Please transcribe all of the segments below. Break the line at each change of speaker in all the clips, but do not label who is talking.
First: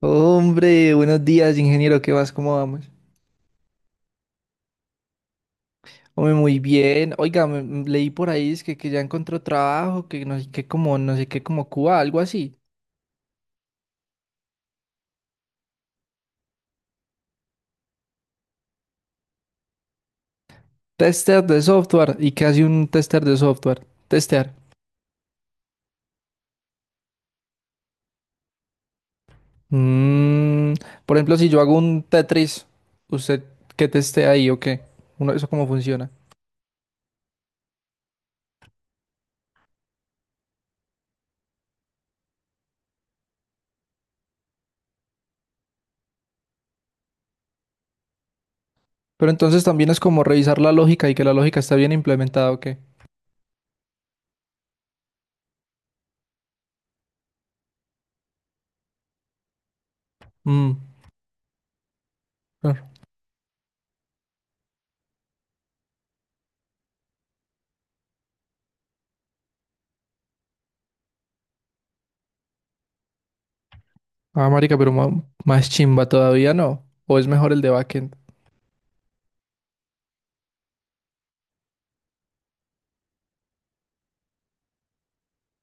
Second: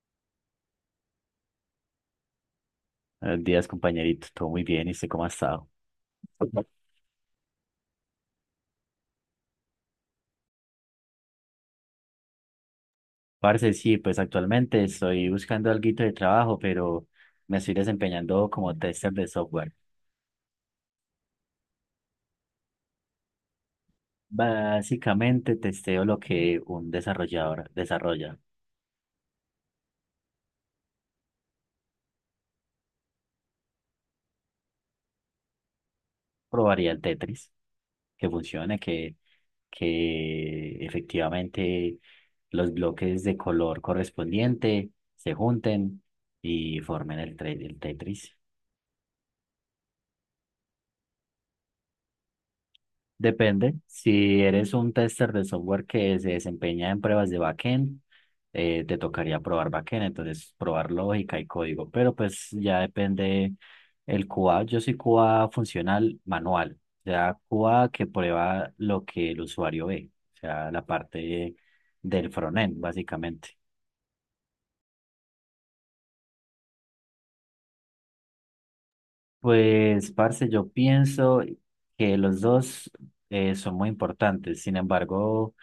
Hombre, buenos días, ingeniero, ¿qué vas? ¿Cómo vamos?
Buenos días, compañerito. Todo muy bien. ¿Y usted cómo ha estado?
Hombre, muy bien. Oiga, leí por ahí es que ya encontró trabajo, que no sé qué como, no sé qué como Cuba, algo así.
Parce, sí, pues actualmente estoy buscando alguito de trabajo, pero me estoy desempeñando como tester de software.
Tester de software. ¿Y qué hace un tester de software? Testear.
Básicamente testeo lo que un desarrollador desarrolla.
Mm, por ejemplo, si yo hago un Tetris, ¿usted qué testea ahí o qué? Uno, ¿eso cómo funciona?
Probaría el Tetris, que funcione, que efectivamente los bloques de color correspondiente se junten y formen el Tetris.
Pero entonces también es como revisar la lógica y que la lógica está bien implementada o qué.
Depende. Si eres un tester de software que se desempeña en pruebas de backend, te tocaría probar backend, entonces
Mm,
probar lógica y código. Pero pues ya
claro.
depende el QA. Yo soy QA funcional manual, o sea, QA que prueba lo que el usuario ve, o sea, la parte del frontend, básicamente.
Ah, marica, más chimba todavía, ¿no? ¿O es mejor el de backend?
Pues, parce, yo pienso que los dos son muy importantes. Sin embargo,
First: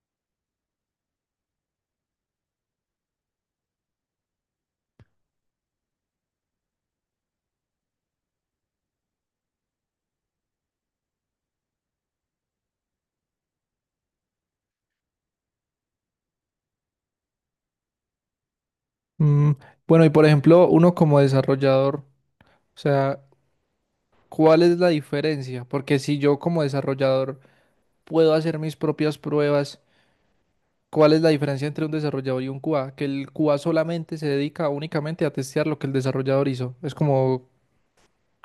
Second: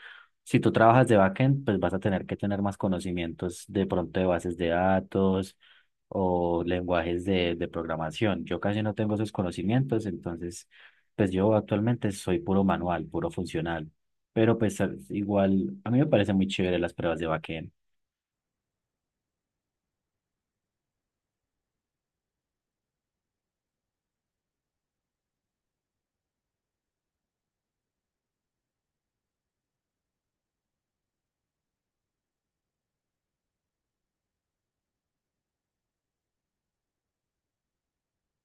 si tú trabajas de backend, pues vas a tener que tener más conocimientos de pronto de bases de datos o lenguajes de programación. Yo casi no tengo esos conocimientos, entonces, pues yo actualmente soy puro manual, puro funcional. Pero pues igual, a mí me parecen muy chévere las pruebas de backend.
Mm, bueno, y por ejemplo, uno como desarrollador, o sea, ¿cuál es la diferencia? Porque si yo como desarrollador puedo hacer mis propias pruebas, ¿cuál es la diferencia entre un desarrollador y un QA? Que el QA solamente se dedica únicamente a testear lo que el desarrollador hizo. Es como,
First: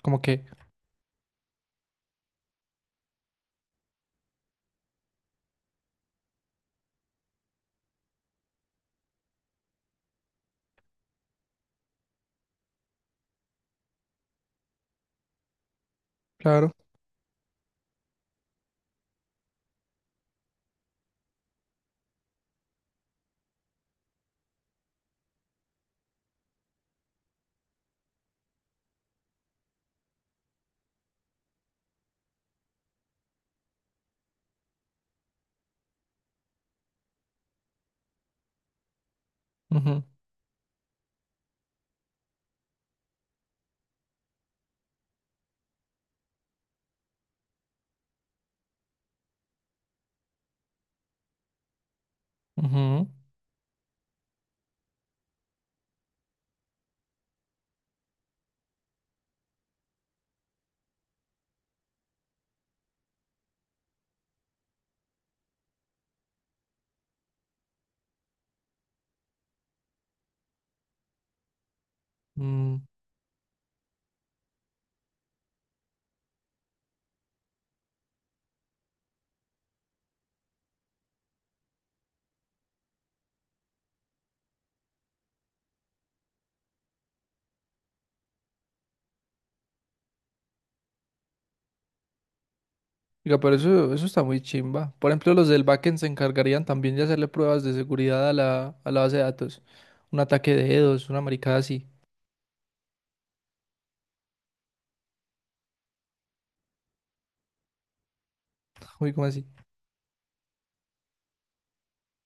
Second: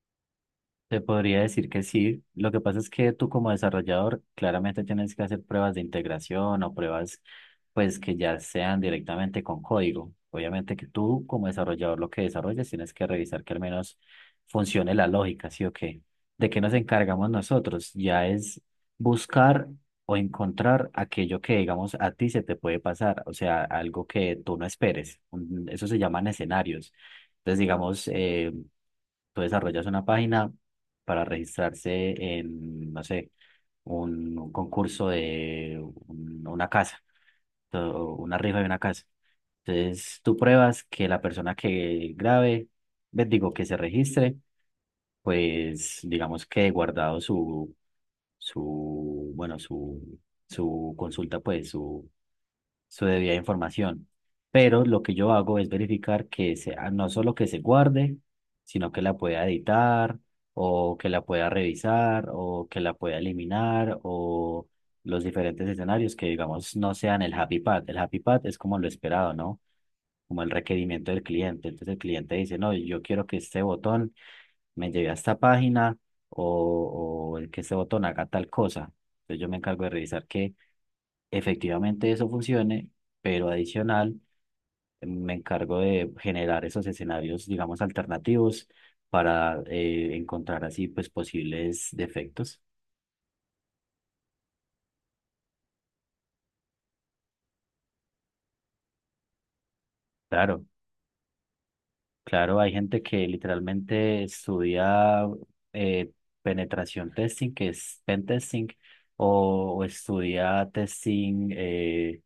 como que,
Te podría decir que sí. Lo que pasa es que tú como desarrollador claramente tienes que hacer pruebas de integración o pruebas pues que ya sean directamente con código. Obviamente que tú como desarrollador lo que desarrollas tienes que revisar que al menos funcione la lógica, ¿sí o qué? ¿De qué
claro.
nos encargamos nosotros? Ya es buscar o encontrar aquello que digamos a ti se te puede pasar, o sea, algo que tú no esperes. Eso se llaman escenarios. Entonces, digamos, tú desarrollas una página para registrarse en, no sé, un concurso de una casa, o una rifa de una casa.
Ujú,
Entonces, tú pruebas que la persona que grabe, ve, digo, que se registre, pues digamos que guardado su su consulta, pues su
ujú,
debida información. Pero lo que yo hago es verificar que sea no solo que se guarde, sino que la pueda editar o que la pueda revisar o que la pueda eliminar o los diferentes escenarios que digamos no sean el happy path. El happy path es como lo esperado, ¿no? Como el requerimiento del cliente. Entonces el cliente dice, no,
mm.
yo quiero que este botón me lleve a esta página o que este botón haga tal cosa. Entonces yo me encargo de revisar que efectivamente eso funcione, pero adicional me encargo de generar esos escenarios, digamos, alternativos para encontrar así pues posibles defectos.
Diga, pero eso está muy chimba. Por ejemplo, los del backend se encargarían también de hacerle pruebas de seguridad a a la base de datos. Un ataque
Claro,
de dedos, una maricada así.
claro, hay gente que literalmente estudia eh, penetración testing, que es pen testing,
Uy, ¿cómo así?
o estudia testing,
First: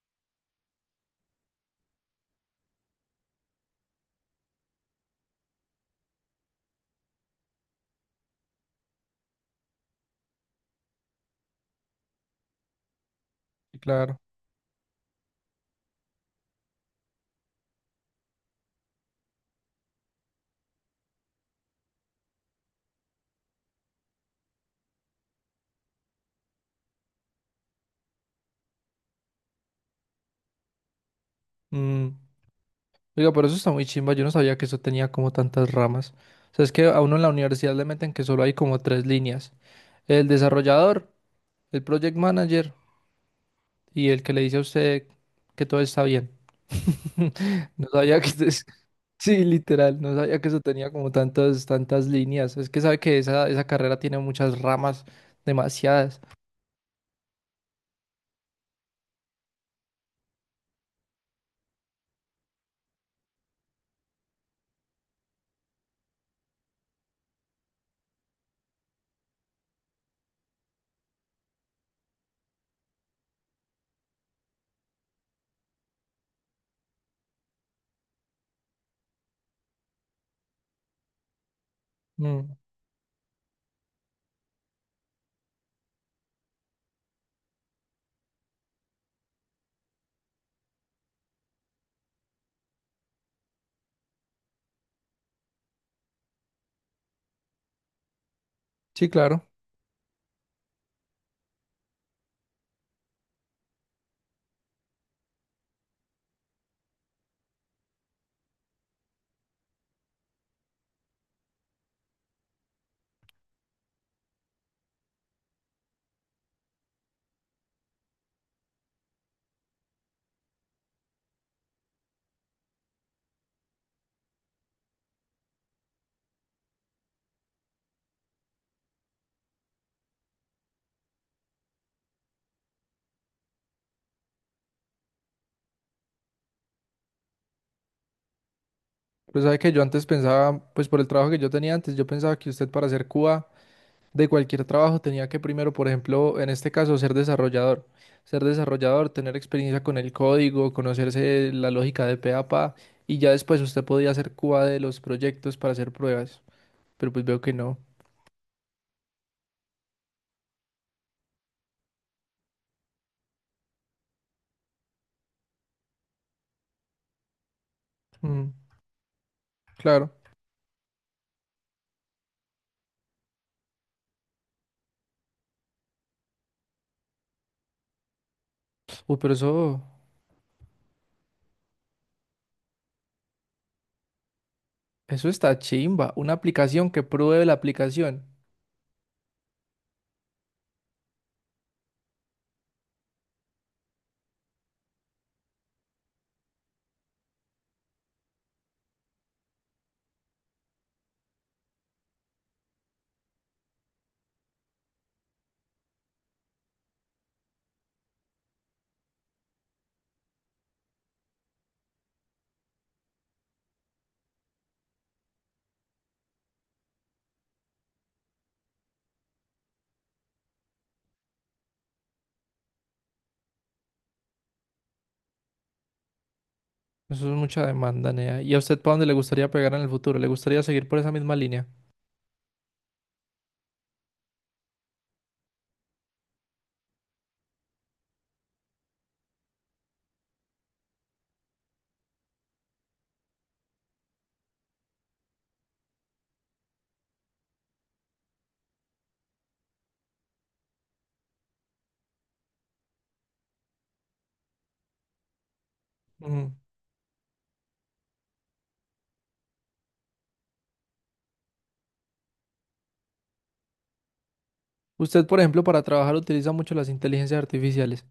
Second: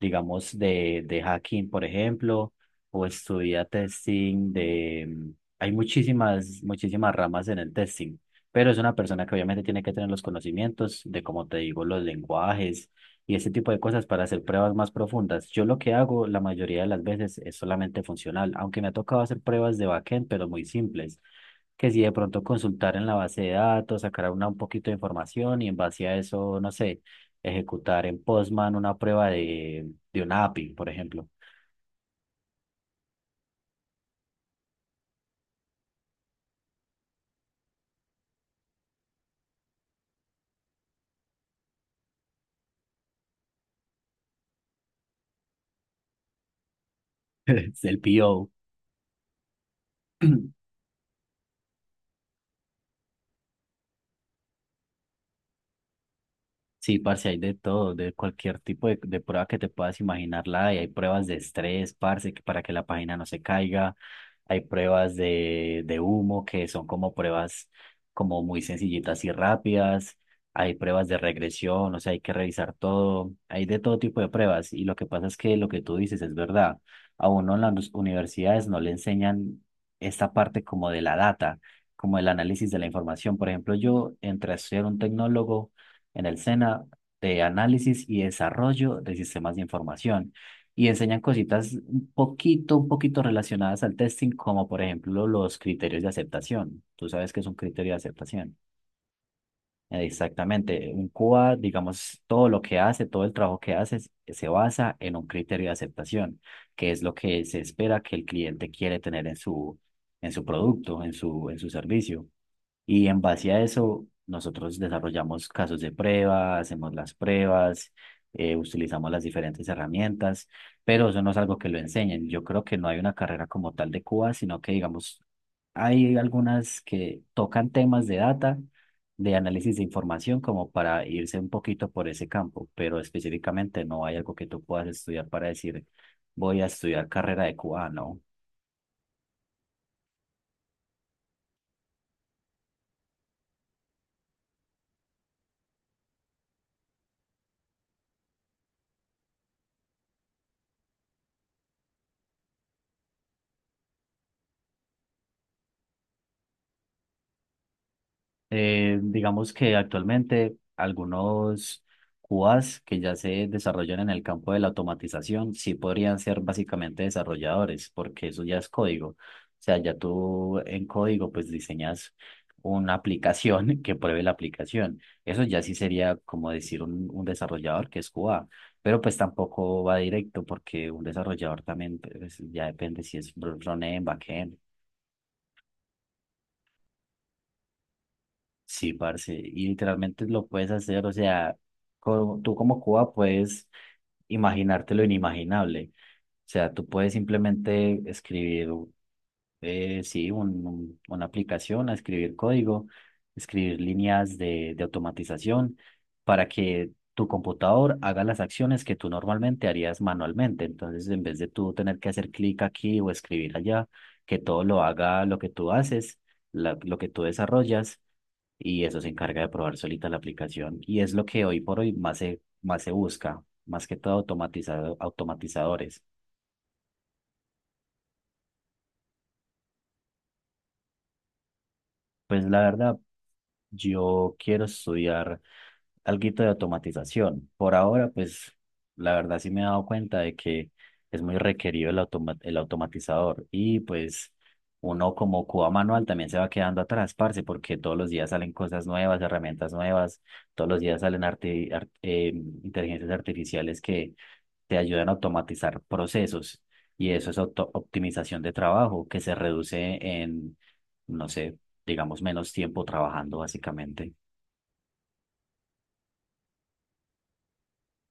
digamos, de hacking, por ejemplo, o estudia testing de... hay muchísimas, muchísimas ramas en el testing, pero es una persona que obviamente tiene que tener los conocimientos de, como te digo, los lenguajes y ese tipo
Sí,
de cosas
claro.
para hacer pruebas más profundas. Yo lo que hago la mayoría de las veces es solamente funcional, aunque me ha tocado hacer pruebas de backend, pero muy simples que si de pronto consultar en la base de datos, sacar una, un poquito de información y en base a eso, no sé, ejecutar en Postman una prueba de un API, por ejemplo,
Mm, oiga, pero eso está muy chimba. Yo no sabía que eso tenía como tantas ramas. O sea, es que a uno en la universidad le meten que solo hay como tres líneas. El desarrollador, el project manager y el que le dice a usted que todo está bien. No
del
sabía que...
PO.
es- Sí, literal, no sabía que eso tenía como tantas líneas. Es que sabe que esa carrera tiene muchas ramas, demasiadas.
Sí, parce, hay de todo, de cualquier tipo de prueba que te puedas imaginar, la hay. Hay pruebas de estrés, parce, que para que la página no se caiga. Hay pruebas de humo, que son como pruebas como muy sencillitas y rápidas. Hay pruebas de regresión, o sea, hay que revisar todo. Hay de todo tipo de pruebas. Y lo que pasa es que lo que tú dices es verdad. A uno en las universidades no le enseñan esta parte como de la data, como el
Mm,
análisis de la información. Por ejemplo, yo entré a estudiar un tecnólogo en el SENA de análisis y desarrollo de sistemas de información. Y enseñan cositas un poquito relacionadas al testing, como por ejemplo los criterios de aceptación. Tú sabes que es un criterio de aceptación.
sí, claro.
Exactamente. Un QA, digamos, todo lo que hace, todo el trabajo que hace se basa en un criterio de aceptación, que es lo que se espera que el cliente quiere tener en su producto, en su servicio. Y en base a eso, nosotros desarrollamos casos de prueba, hacemos las pruebas, utilizamos las diferentes herramientas, pero eso no es algo que lo enseñen. Yo creo que no hay una carrera como tal de Cuba, sino que, digamos, hay algunas que tocan temas de data, de análisis de información, como para irse un poquito por ese campo, pero específicamente no hay algo que tú puedas estudiar para decir, voy a estudiar carrera de Cuba, no.
Pero sabe que yo antes pensaba, pues por el trabajo que yo tenía antes, yo pensaba que usted para hacer Cuba de cualquier trabajo tenía que primero, por ejemplo, en este caso, ser desarrollador. Ser desarrollador, tener experiencia con el código, conocerse la lógica de pe a pa, y ya después usted podía hacer cuba de los proyectos para hacer pruebas. Pero pues veo que no.
Digamos que actualmente algunos QAs que ya se desarrollan en el campo de la automatización sí podrían ser básicamente desarrolladores, porque eso
Mm,
ya es código. O sea, ya
claro.
tú en código pues diseñas una aplicación que pruebe la aplicación. Eso ya sí sería como decir un desarrollador que es QA, pero pues
Uy, pero
tampoco va directo porque un desarrollador también pues, ya depende si es front-end, backend,
eso está chimba. Una aplicación que pruebe la aplicación.
sí, parce, y literalmente lo puedes hacer, o sea, tú como Cuba puedes imaginarte lo inimaginable, o sea, tú puedes simplemente escribir, sí, una aplicación, a escribir código, escribir líneas de automatización para que tu computador haga las acciones que tú normalmente harías manualmente, entonces en vez de tú tener que hacer clic aquí o escribir allá, que todo lo haga lo que tú haces, lo que tú desarrollas y eso se encarga de probar solita la aplicación. Y es lo que hoy por hoy más se busca, más que todo automatizado, automatizadores.
Eso es mucha demanda, Nea. ¿Y a usted para dónde le gustaría pegar en el futuro? ¿Le gustaría seguir por esa misma línea?
Pues la verdad, yo quiero estudiar alguito de automatización. Por ahora, pues la verdad sí me he dado cuenta de que es muy requerido el automatizador y pues... Uno como cuba manual también se va quedando atrás, parce, porque todos los días salen cosas nuevas, herramientas nuevas, todos los días salen inteligencias artificiales que, te ayudan a automatizar
Mm.
procesos y eso es optimización de trabajo que se reduce en, no sé, digamos, menos tiempo trabajando básicamente.
Usted, por ejemplo, para trabajar utiliza mucho las inteligencias artificiales,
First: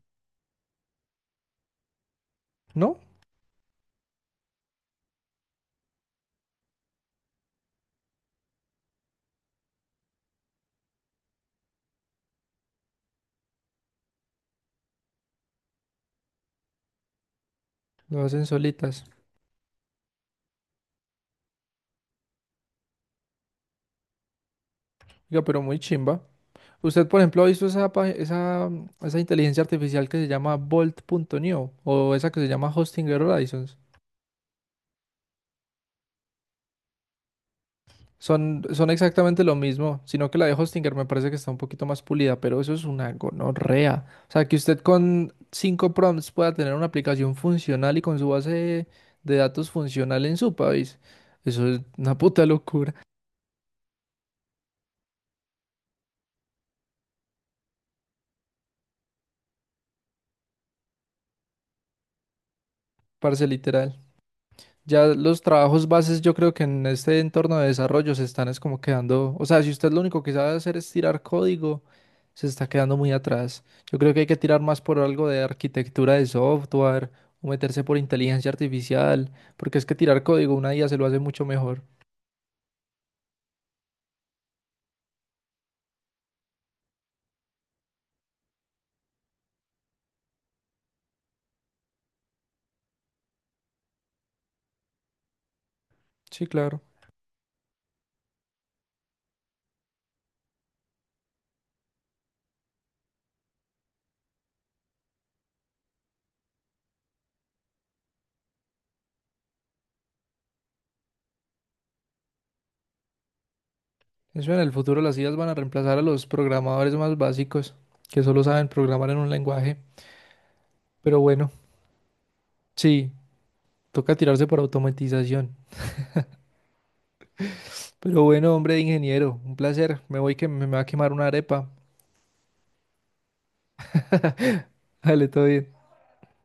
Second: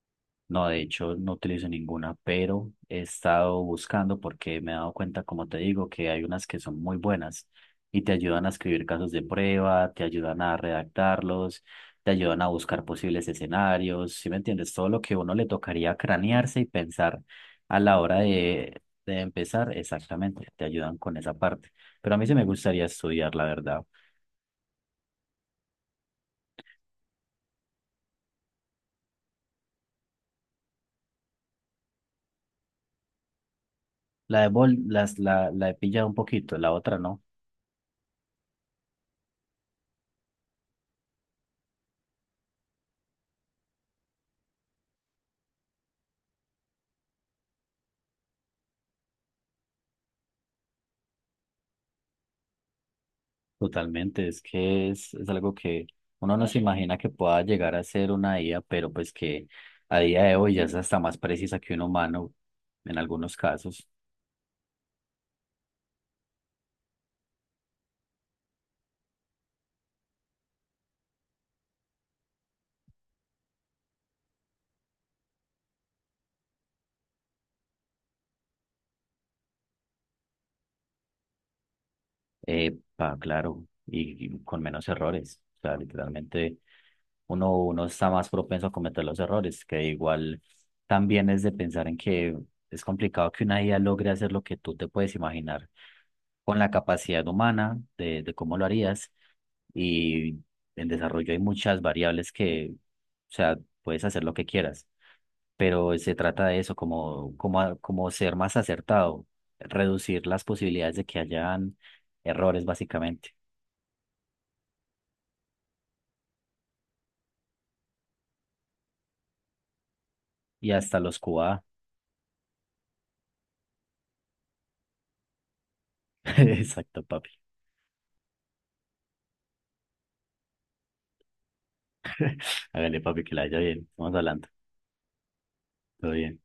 No, de hecho no utilizo ninguna, pero he
¿no?
estado buscando porque me he dado cuenta, como te digo, que hay unas que son muy buenas y te ayudan a escribir casos de prueba, te ayudan a redactarlos, te ayudan a buscar posibles escenarios, ¿sí me entiendes? Todo lo que a uno le tocaría cranearse y pensar a la hora
Lo hacen solitas.
de empezar, exactamente, te ayudan con esa parte. Pero a mí sí me gustaría estudiar, la verdad.
Oiga, pero muy chimba. ¿Usted, por ejemplo, ha visto esa, esa inteligencia artificial que se llama Bolt? ¿Bolt.neo o esa que se llama Hostinger Horizons?
La de bol, la he pillado un poquito, la otra no.
Son exactamente lo mismo, sino que la de Hostinger me parece que está un poquito más pulida, pero eso es una gonorrea. O sea, que usted con 5 prompts pueda tener una aplicación funcional y con su base de datos funcional en su país. Eso es una puta locura,
Totalmente, es que es algo que uno no se imagina que pueda llegar a ser una IA, pero pues que a día de hoy ya es hasta más precisa que un humano en algunos
parce,
casos,
literal. Ya los trabajos bases yo creo que en este entorno de desarrollo se están es como quedando, o sea, si usted lo único que sabe hacer es tirar código, se está quedando muy atrás. Yo creo que hay que tirar más por algo de arquitectura de software o meterse por inteligencia artificial, porque es que tirar código una IA se lo hace mucho mejor.
eh, claro, y con menos errores. O sea, literalmente uno está más propenso a cometer los errores, que igual también es de pensar en que es complicado que una IA logre hacer lo que tú te puedes imaginar
Sí,
con la
claro.
capacidad humana de cómo lo harías. Y en desarrollo hay muchas variables que, o sea, puedes hacer lo que quieras, pero se trata de eso, como ser más acertado, reducir las posibilidades de que hayan errores, básicamente.
Eso en el futuro las IAs van a reemplazar a los programadores más básicos que solo saben programar en un lenguaje.
Y hasta los
Pero bueno,
QA.
sí, toca tirarse por automatización.
Exacto, papi.
Pero bueno, hombre, ingeniero, un placer. Me voy que me va a quemar una arepa.
Hágale, papi, que la haya bien. Vamos hablando.
Dale, todo bien.
Todo bien.